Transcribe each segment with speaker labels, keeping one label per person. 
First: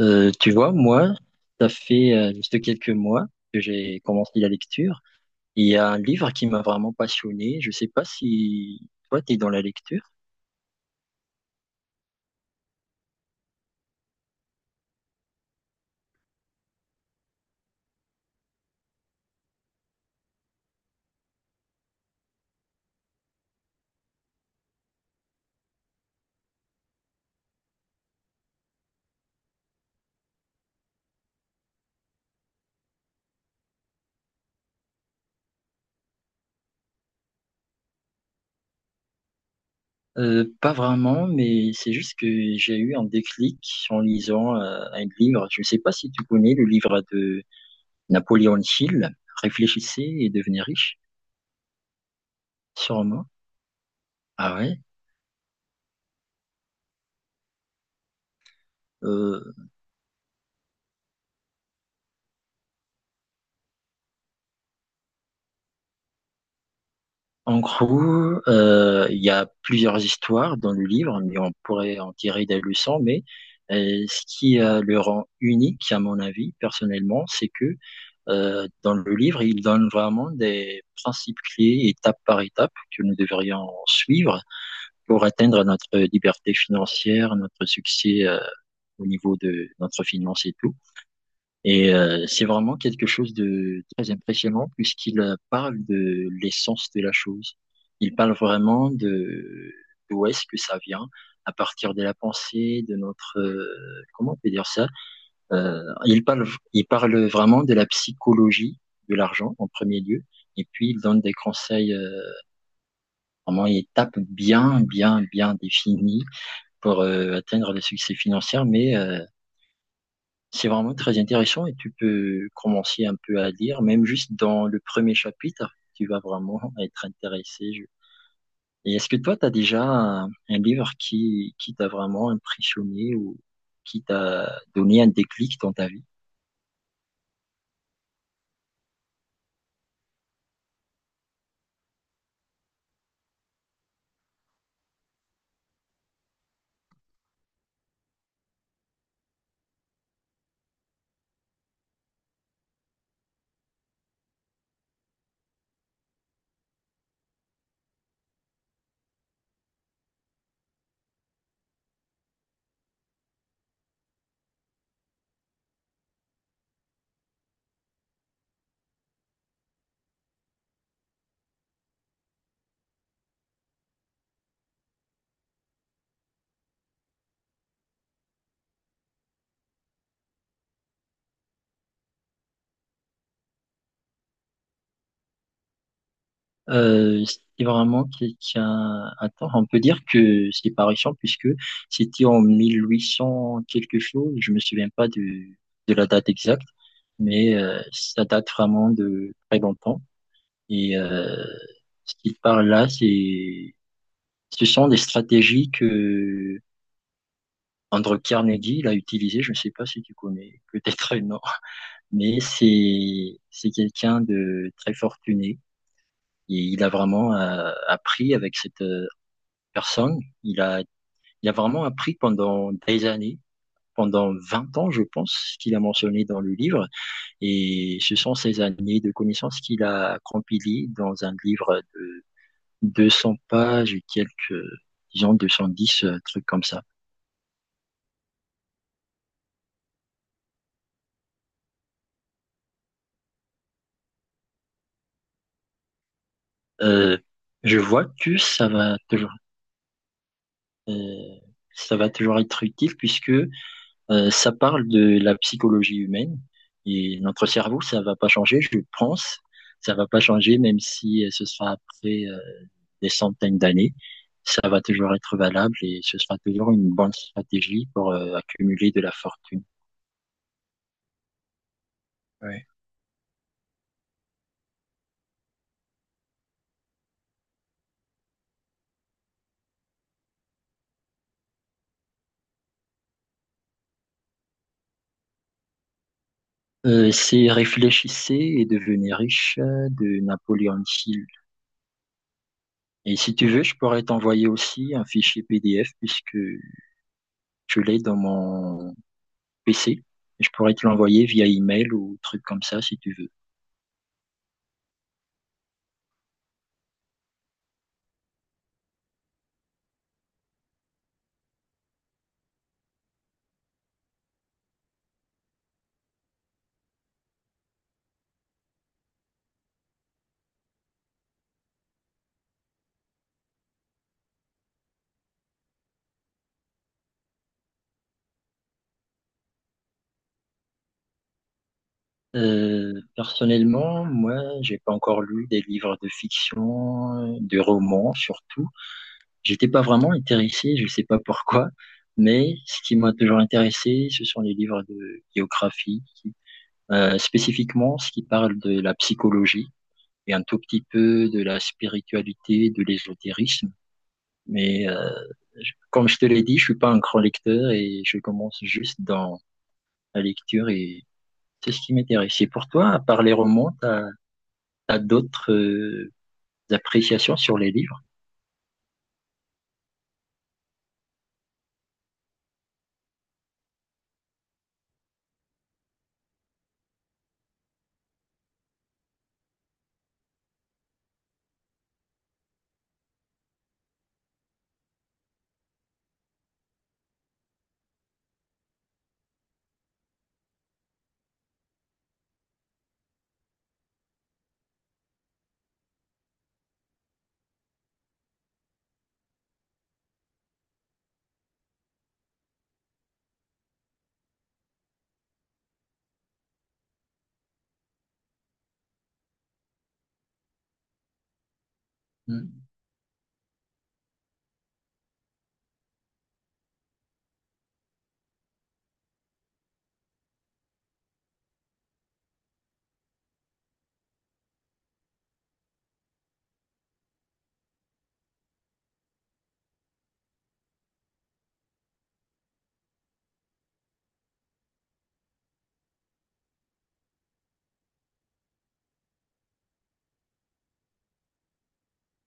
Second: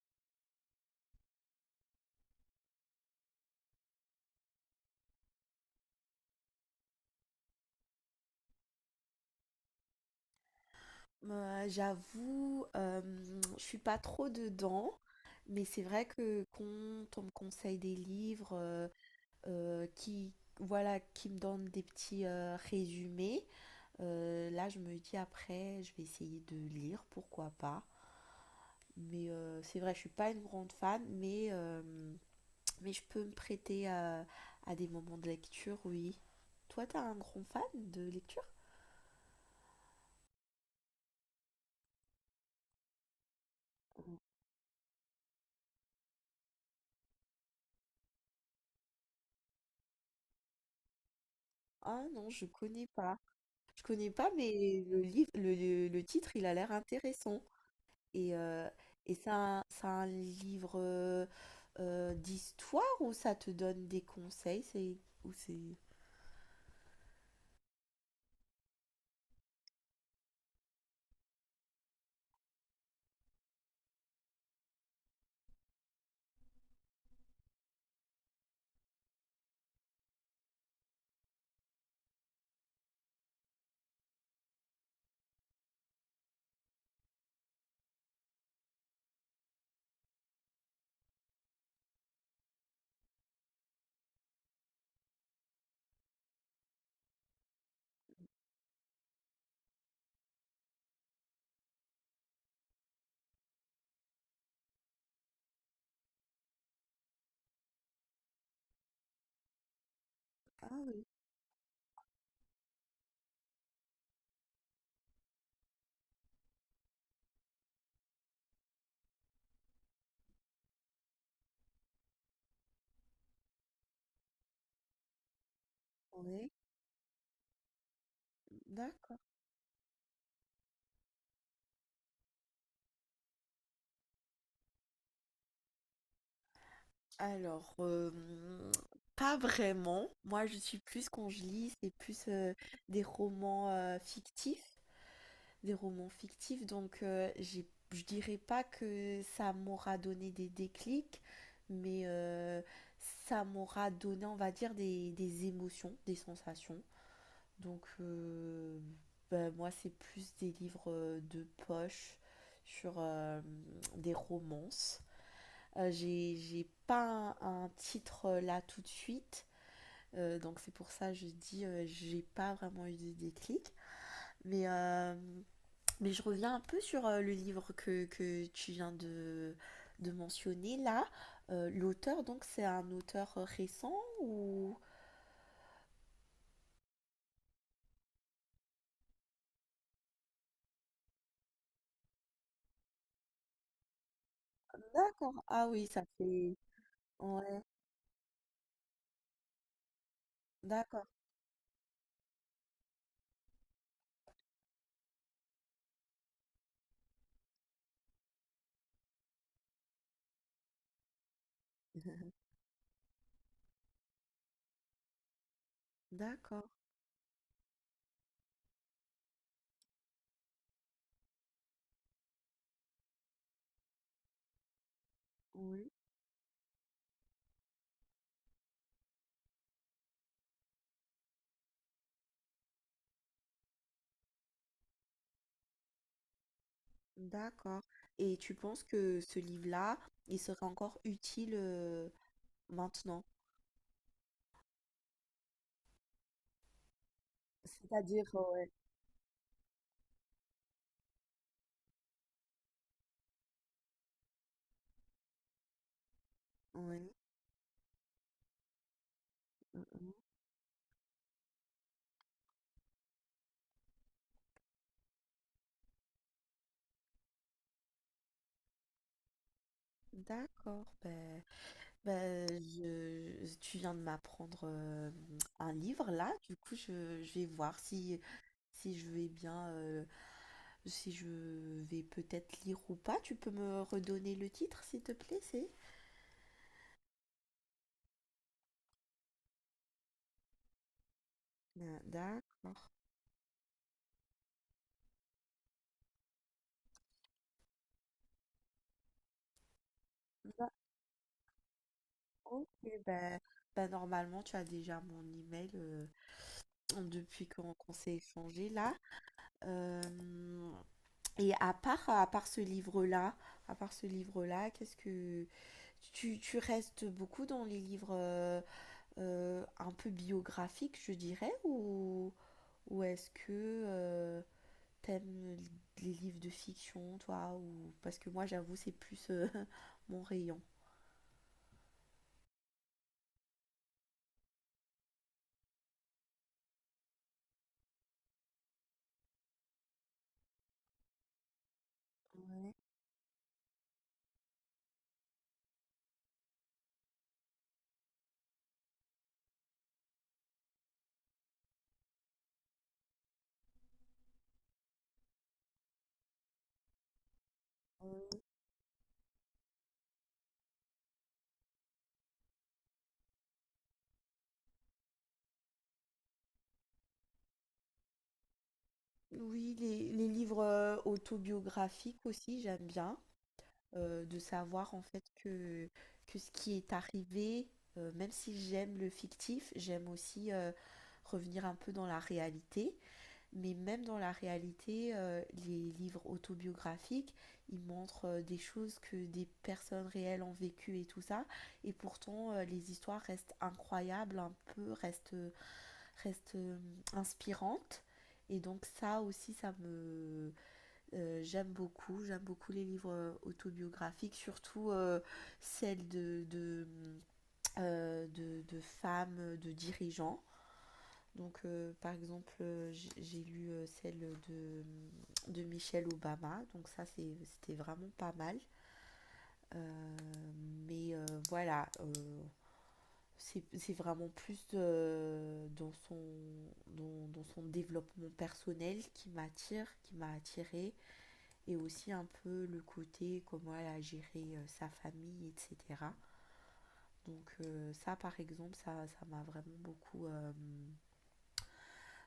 Speaker 1: Tu vois, moi, ça fait juste quelques mois que j'ai commencé la lecture. Il y a un livre qui m'a vraiment passionné. Je sais pas si toi, tu es dans la lecture.
Speaker 2: J'avoue, je suis pas trop dedans, mais c'est vrai que quand on me conseille des livres, qui voilà, qui me donnent des petits, résumés, là, je me dis après, je vais essayer de lire, pourquoi pas. Mais c'est vrai, je suis pas une grande fan, mais, mais je peux me prêter à des moments de lecture, oui. Toi, t'as un grand fan de lecture?
Speaker 1: Pas vraiment, mais c'est juste que j'ai eu un déclic en
Speaker 2: Mmh.
Speaker 1: lisant un livre. Je sais pas si tu connais le livre de Napoléon Hill, Réfléchissez et devenez riche,
Speaker 2: Ah non, je connais pas.
Speaker 1: sûrement.
Speaker 2: Je connais pas,
Speaker 1: Ah ouais?
Speaker 2: mais le livre, le titre, il a l'air intéressant. Et, euh, et
Speaker 1: Euh,
Speaker 2: c'est un livre d'histoire ou ça te donne des conseils? Ou c'est...
Speaker 1: En gros, il y a plusieurs histoires dans le livre, mais on pourrait en tirer des leçons. Mais ce qui le rend unique, à mon avis, personnellement, c'est que dans le livre, il donne vraiment des principes clés, étape par étape, que nous devrions suivre pour atteindre notre liberté financière, notre succès au niveau de notre finance et tout. Et c'est vraiment quelque chose de très impressionnant puisqu'il parle de l'essence de la chose. Il parle vraiment de d'où est-ce que ça vient, à partir de la pensée, de notre comment on peut dire ça. Euh, il parle il parle vraiment de la psychologie de l'argent en premier lieu. Et
Speaker 2: Ah
Speaker 1: puis il
Speaker 2: oui,
Speaker 1: donne des conseils, vraiment étapes bien, bien, bien définies pour atteindre le succès financier, mais c'est vraiment très intéressant et tu peux commencer un peu à lire, même juste dans le premier chapitre, tu vas
Speaker 2: ouais,
Speaker 1: vraiment être intéressé. Et est-ce que
Speaker 2: d'accord.
Speaker 1: toi, tu as déjà un livre qui t'a vraiment impressionné ou qui t'a donné un déclic dans ta vie?
Speaker 2: Alors, pas vraiment. Moi, je suis plus, quand je lis, c'est plus des romans fictifs. Des romans fictifs, donc je dirais pas que ça m'aura donné des déclics, mais ça m'aura donné, on va dire, des émotions, des sensations. Donc bah, moi, c'est plus des livres de poche sur des romances. J'ai pas un titre là tout de suite, donc c'est pour ça que je dis j'ai pas vraiment eu de déclic. Mais mais je reviens un peu sur le livre que tu viens de mentionner là. L'auteur, donc, c'est un auteur récent ou...
Speaker 1: C'est vraiment quelqu'un... Attends, on peut dire que c'est pas récent puisque c'était en 1800 quelque chose, je me souviens pas
Speaker 2: D'accord. Ah oui,
Speaker 1: de
Speaker 2: ça
Speaker 1: la date
Speaker 2: fait...
Speaker 1: exacte, mais
Speaker 2: Ouais,
Speaker 1: ça date vraiment de très longtemps. Et
Speaker 2: d'accord.
Speaker 1: ce qu'il parle là, c'est, ce sont des stratégies que Andrew Carnegie l'a utilisé. Je ne sais pas si tu connais, peut-être non, mais c'est quelqu'un de très fortuné et
Speaker 2: D'accord.
Speaker 1: il a vraiment appris avec cette personne. Il a vraiment appris pendant des années. Pendant 20 ans, je pense, qu'il a
Speaker 2: Oui,
Speaker 1: mentionné dans le livre, et ce sont ces années de connaissances qu'il a compilées dans un livre de 200 pages et quelques, disons 210, trucs comme ça.
Speaker 2: d'accord. Et tu penses que ce livre-là, il serait encore utile maintenant?
Speaker 1: Euh, je vois
Speaker 2: C'est-à-dire,
Speaker 1: que
Speaker 2: ouais.
Speaker 1: euh, ça va toujours être utile puisque ça parle de la psychologie humaine
Speaker 2: Oui.
Speaker 1: et notre cerveau, ça va pas changer, je pense.
Speaker 2: Mm,
Speaker 1: Ça va
Speaker 2: mm.
Speaker 1: pas changer même si ce sera après des centaines d'années. Ça va toujours être valable et ce sera toujours une bonne stratégie pour accumuler de la fortune.
Speaker 2: D'accord. Ben, ben,
Speaker 1: Ouais.
Speaker 2: je, je- tu viens de m'apprendre un livre là. Du coup, je vais voir si... Si je vais bien, si je vais peut-être lire ou pas, tu peux me redonner le titre, s'il te plaît, c'est?
Speaker 1: C'est Réfléchissez et devenez riche de Napoléon Hill.
Speaker 2: Mmh, d'accord.
Speaker 1: Et si tu veux, je pourrais t'envoyer aussi un fichier PDF puisque je l'ai dans mon PC. Je
Speaker 2: Bah,
Speaker 1: pourrais te l'envoyer via email ou truc comme
Speaker 2: OK,
Speaker 1: ça si tu veux.
Speaker 2: bah bah, normalement, tu as déjà mon email, depuis qu'on s'est échangé là. Hem Et à part ce livre-là, qu'est-ce que tu restes beaucoup dans les livres, un peu biographiques, je dirais? Ou est-ce que, euh, t'aimes les livres de fiction, toi, ou parce que moi, j'avoue, c'est plus mon rayon.
Speaker 1: Personnellement, moi, j'ai pas encore lu des livres de fiction, de romans surtout. J'étais pas vraiment intéressé, je sais pas pourquoi, mais
Speaker 2: Ouais.
Speaker 1: ce qui m'a toujours intéressé, ce sont les livres de biographie, spécifiquement ce qui parle de la psychologie et un tout petit peu de la spiritualité, de l'ésotérisme. Mais comme je te l'ai dit, je suis pas un grand lecteur et je commence juste dans la lecture et c'est ce qui m'intéresse. Et pour toi, à part les romans, t'as d'autres appréciations sur les livres?
Speaker 2: Oui, les livres autobiographiques aussi, j'aime bien de savoir en fait que ce qui est arrivé, même si j'aime le fictif, j'aime aussi revenir un peu dans la réalité. Mais même dans la réalité, les livres autobiographiques, ils montrent des choses que des personnes réelles ont vécues et tout ça. Et pourtant, les histoires restent incroyables, un peu, restent inspirantes. Et donc ça aussi, ça me... j'aime beaucoup. J'aime beaucoup les livres autobiographiques, surtout celles de femmes, de dirigeants. Donc, par
Speaker 1: Hmm.
Speaker 2: exemple, j'ai lu celle de, de Michelle Obama. Donc, ça, c'était vraiment pas mal. Euh, mais voilà, c'est vraiment plus dans son, dans son développement personnel qui m'attire, qui m'a attirée. Et aussi un peu le côté comment elle a géré sa famille, etc. Donc, ça, par exemple, ça m'a vraiment beaucoup,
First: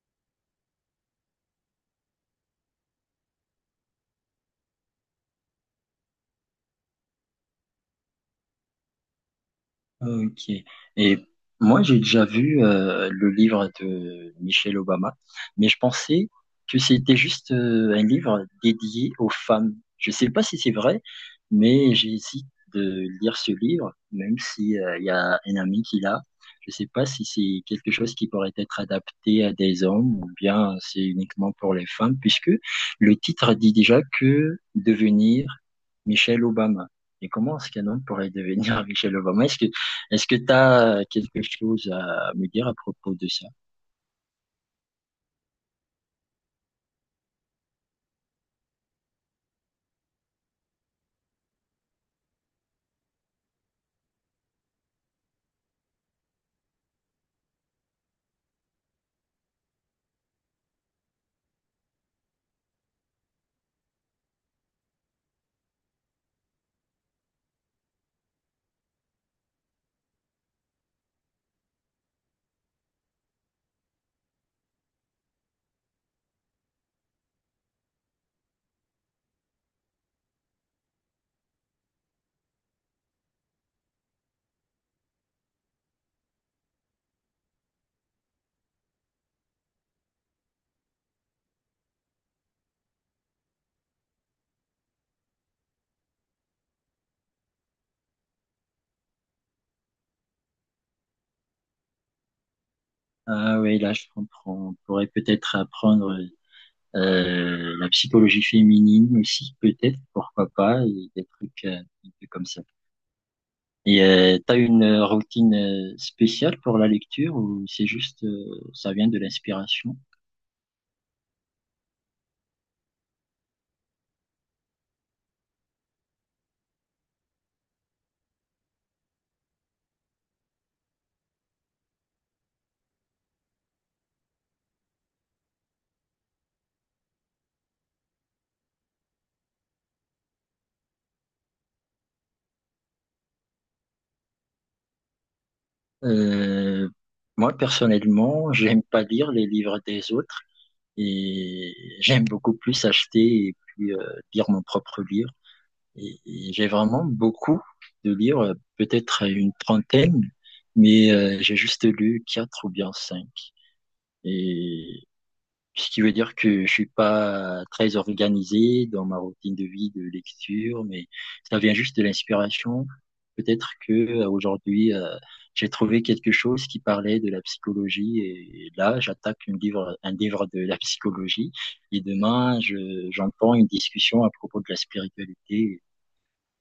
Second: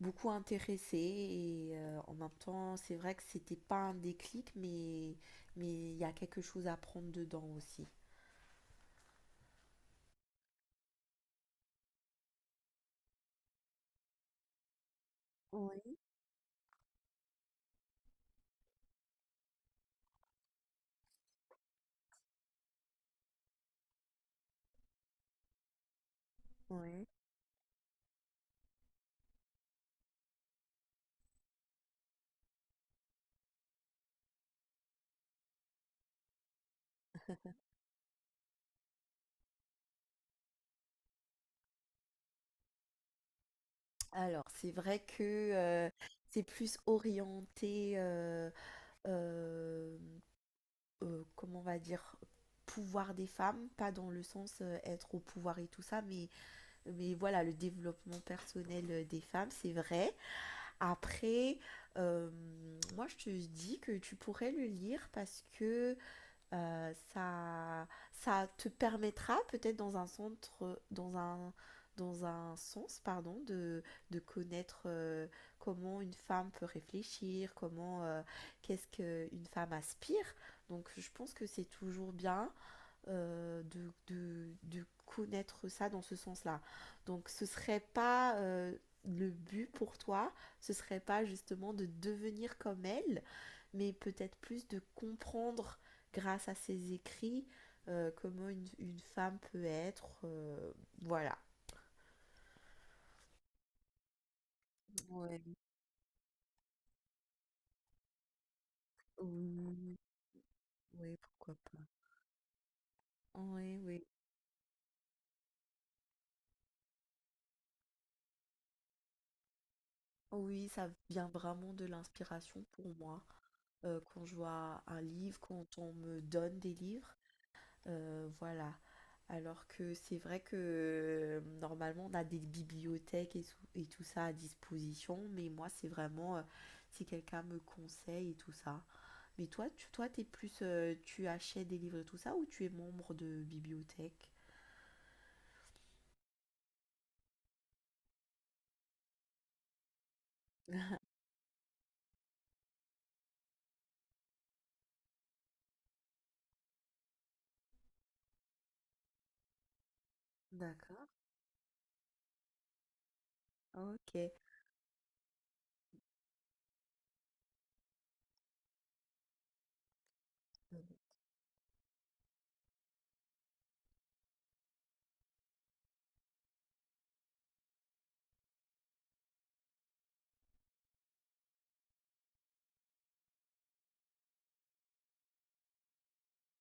Speaker 2: beaucoup intéressée et en même temps, c'est vrai que c'était pas un déclic, mais il y a quelque chose à prendre dedans aussi.
Speaker 1: Ok. Et moi, j'ai déjà vu le livre de Michelle Obama, mais je
Speaker 2: Oui,
Speaker 1: pensais que c'était juste un livre dédié aux femmes. Je sais pas si c'est vrai, mais j'hésite de lire ce livre, même si il y a un ami qui l'a. Je sais
Speaker 2: oui.
Speaker 1: pas si c'est quelque chose qui pourrait être adapté à des hommes ou bien c'est uniquement pour les femmes, puisque le titre dit déjà que devenir Michelle Obama. Et comment est-ce qu'un homme pourrait devenir Michelle Obama? Est-ce que tu as quelque chose à me dire à propos de ça?
Speaker 2: Alors, c'est vrai que euh, c'est plus orienté, euh, comment on va dire, pouvoir des femmes, pas dans le sens être au pouvoir et tout ça, mais voilà, le développement personnel des femmes, c'est vrai. Après, euh, moi, je te dis que tu pourrais le lire parce que Euh, ça, ça te permettra peut-être dans un centre, dans un sens, pardon, de connaître comment une femme peut réfléchir, comment qu'est-ce qu'une femme aspire. Donc je pense que c'est toujours bien de connaître ça dans ce sens-là. Donc ce serait pas le but pour toi, ce serait pas justement de devenir comme elle, mais peut-être plus de comprendre grâce à ses écrits comment une femme peut être, voilà.
Speaker 1: Ah oui, là, je comprends. On pourrait
Speaker 2: Ouais.
Speaker 1: peut-être apprendre la psychologie féminine aussi,
Speaker 2: Oui,
Speaker 1: peut-être, pourquoi pas, et
Speaker 2: oui,
Speaker 1: des
Speaker 2: pourquoi
Speaker 1: trucs
Speaker 2: pas.
Speaker 1: un peu comme ça.
Speaker 2: Oui,
Speaker 1: Et
Speaker 2: oui.
Speaker 1: tu as une routine spéciale pour la lecture ou c'est juste, ça vient de l'inspiration?
Speaker 2: Oui, ça vient vraiment de l'inspiration pour moi. Quand je vois un livre, quand on me donne des livres. Voilà. Alors que c'est vrai que normalement on a des bibliothèques et tout ça à disposition, mais moi c'est vraiment si quelqu'un me conseille et tout ça. Mais toi, toi t'es plus, tu achètes des livres et tout ça ou tu es membre de bibliothèque?
Speaker 1: Euh, moi, personnellement, j'aime pas lire les livres des autres et j'aime beaucoup plus acheter et puis lire mon propre livre. Et j'ai vraiment beaucoup de livres, peut-être une trentaine,
Speaker 2: D'accord,
Speaker 1: mais j'ai juste lu quatre ou bien cinq.
Speaker 2: ok.
Speaker 1: Et ce qui veut dire que je suis pas très organisé dans ma routine de vie de lecture, mais ça vient juste de l'inspiration. Peut-être que aujourd'hui j'ai trouvé quelque chose qui parlait de la psychologie et là j'attaque un livre de la psychologie et demain j'entends une discussion à propos de la spiritualité.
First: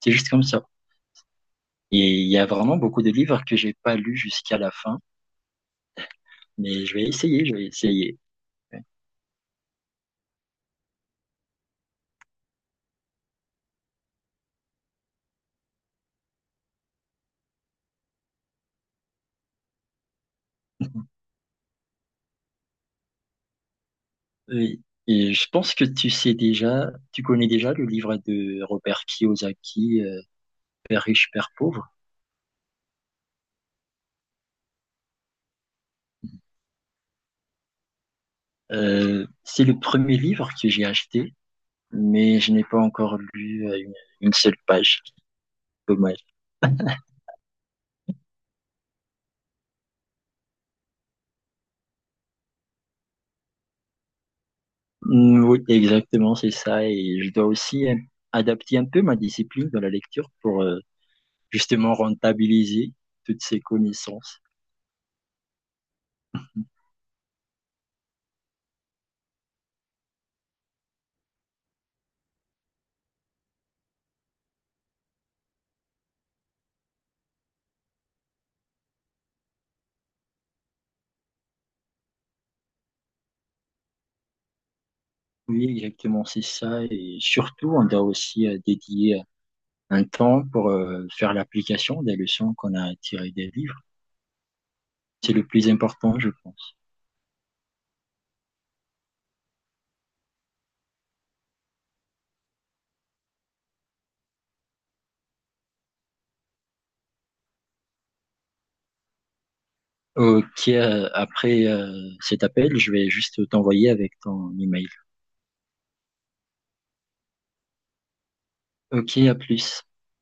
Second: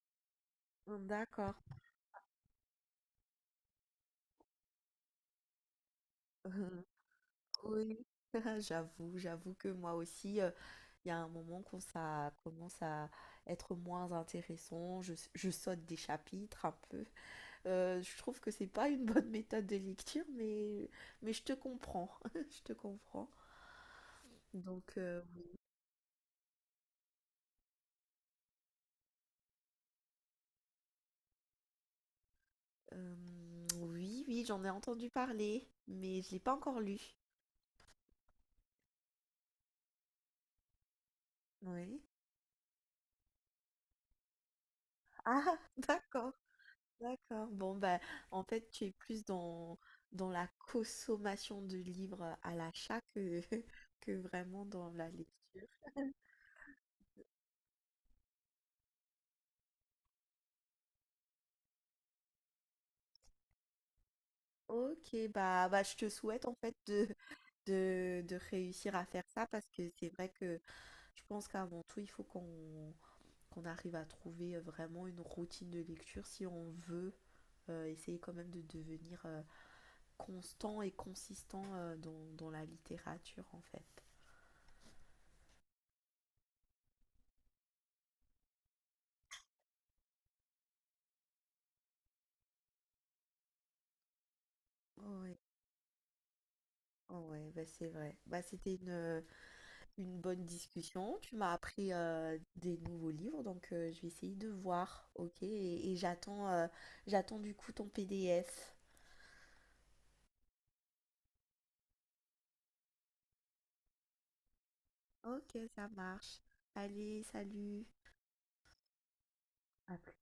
Speaker 1: C'est juste comme ça.
Speaker 2: D'accord.
Speaker 1: Et il y a vraiment beaucoup de livres que j'ai pas lus jusqu'à la fin, mais je vais essayer, je vais
Speaker 2: Oui,
Speaker 1: essayer.
Speaker 2: j'avoue, que moi aussi, il y a un moment quand ça commence à être moins intéressant, je saute des chapitres un peu. Je trouve que c'est pas une bonne méthode de lecture, mais je te comprends, je te comprends.
Speaker 1: Oui.
Speaker 2: Donc,
Speaker 1: Et je pense que tu sais déjà, tu connais déjà le livre de Robert Kiyosaki, Père riche, père pauvre.
Speaker 2: euh, oui, oui, j'en ai entendu parler, mais je l'ai pas encore lu.
Speaker 1: C'est le premier livre que j'ai acheté,
Speaker 2: Oui.
Speaker 1: mais je n'ai pas encore lu une seule page.
Speaker 2: Ah,
Speaker 1: Dommage.
Speaker 2: d'accord. D'accord. Bon, ben, en fait, tu es plus dans, dans la consommation de livres à l'achat que, que vraiment dans la
Speaker 1: Oui,
Speaker 2: lecture.
Speaker 1: exactement, c'est ça. Et je dois aussi adapter un peu ma discipline dans la lecture pour justement rentabiliser toutes ces connaissances.
Speaker 2: Ok, bah, je te souhaite en fait de réussir à faire ça parce que c'est vrai que je pense qu'avant tout, il faut qu'on arrive à trouver vraiment une routine de lecture si on veut essayer quand même de devenir constant et consistant dans la littérature en fait.
Speaker 1: Oui, exactement, c'est ça. Et surtout, on doit aussi dédier un temps pour faire l'application des leçons qu'on a tirées des livres. C'est
Speaker 2: Ouais.
Speaker 1: le plus important, je pense.
Speaker 2: Ouais, bah c'est vrai. Bah, c'était une bonne discussion. Tu m'as appris des nouveaux livres, donc je vais essayer de voir, ok? Et j'attends j'attends du coup ton PDF.
Speaker 1: Ok, après cet appel, je vais juste t'envoyer avec ton email.
Speaker 2: Ok, ça marche. Allez, salut.
Speaker 1: Ok, à plus.
Speaker 2: À plus.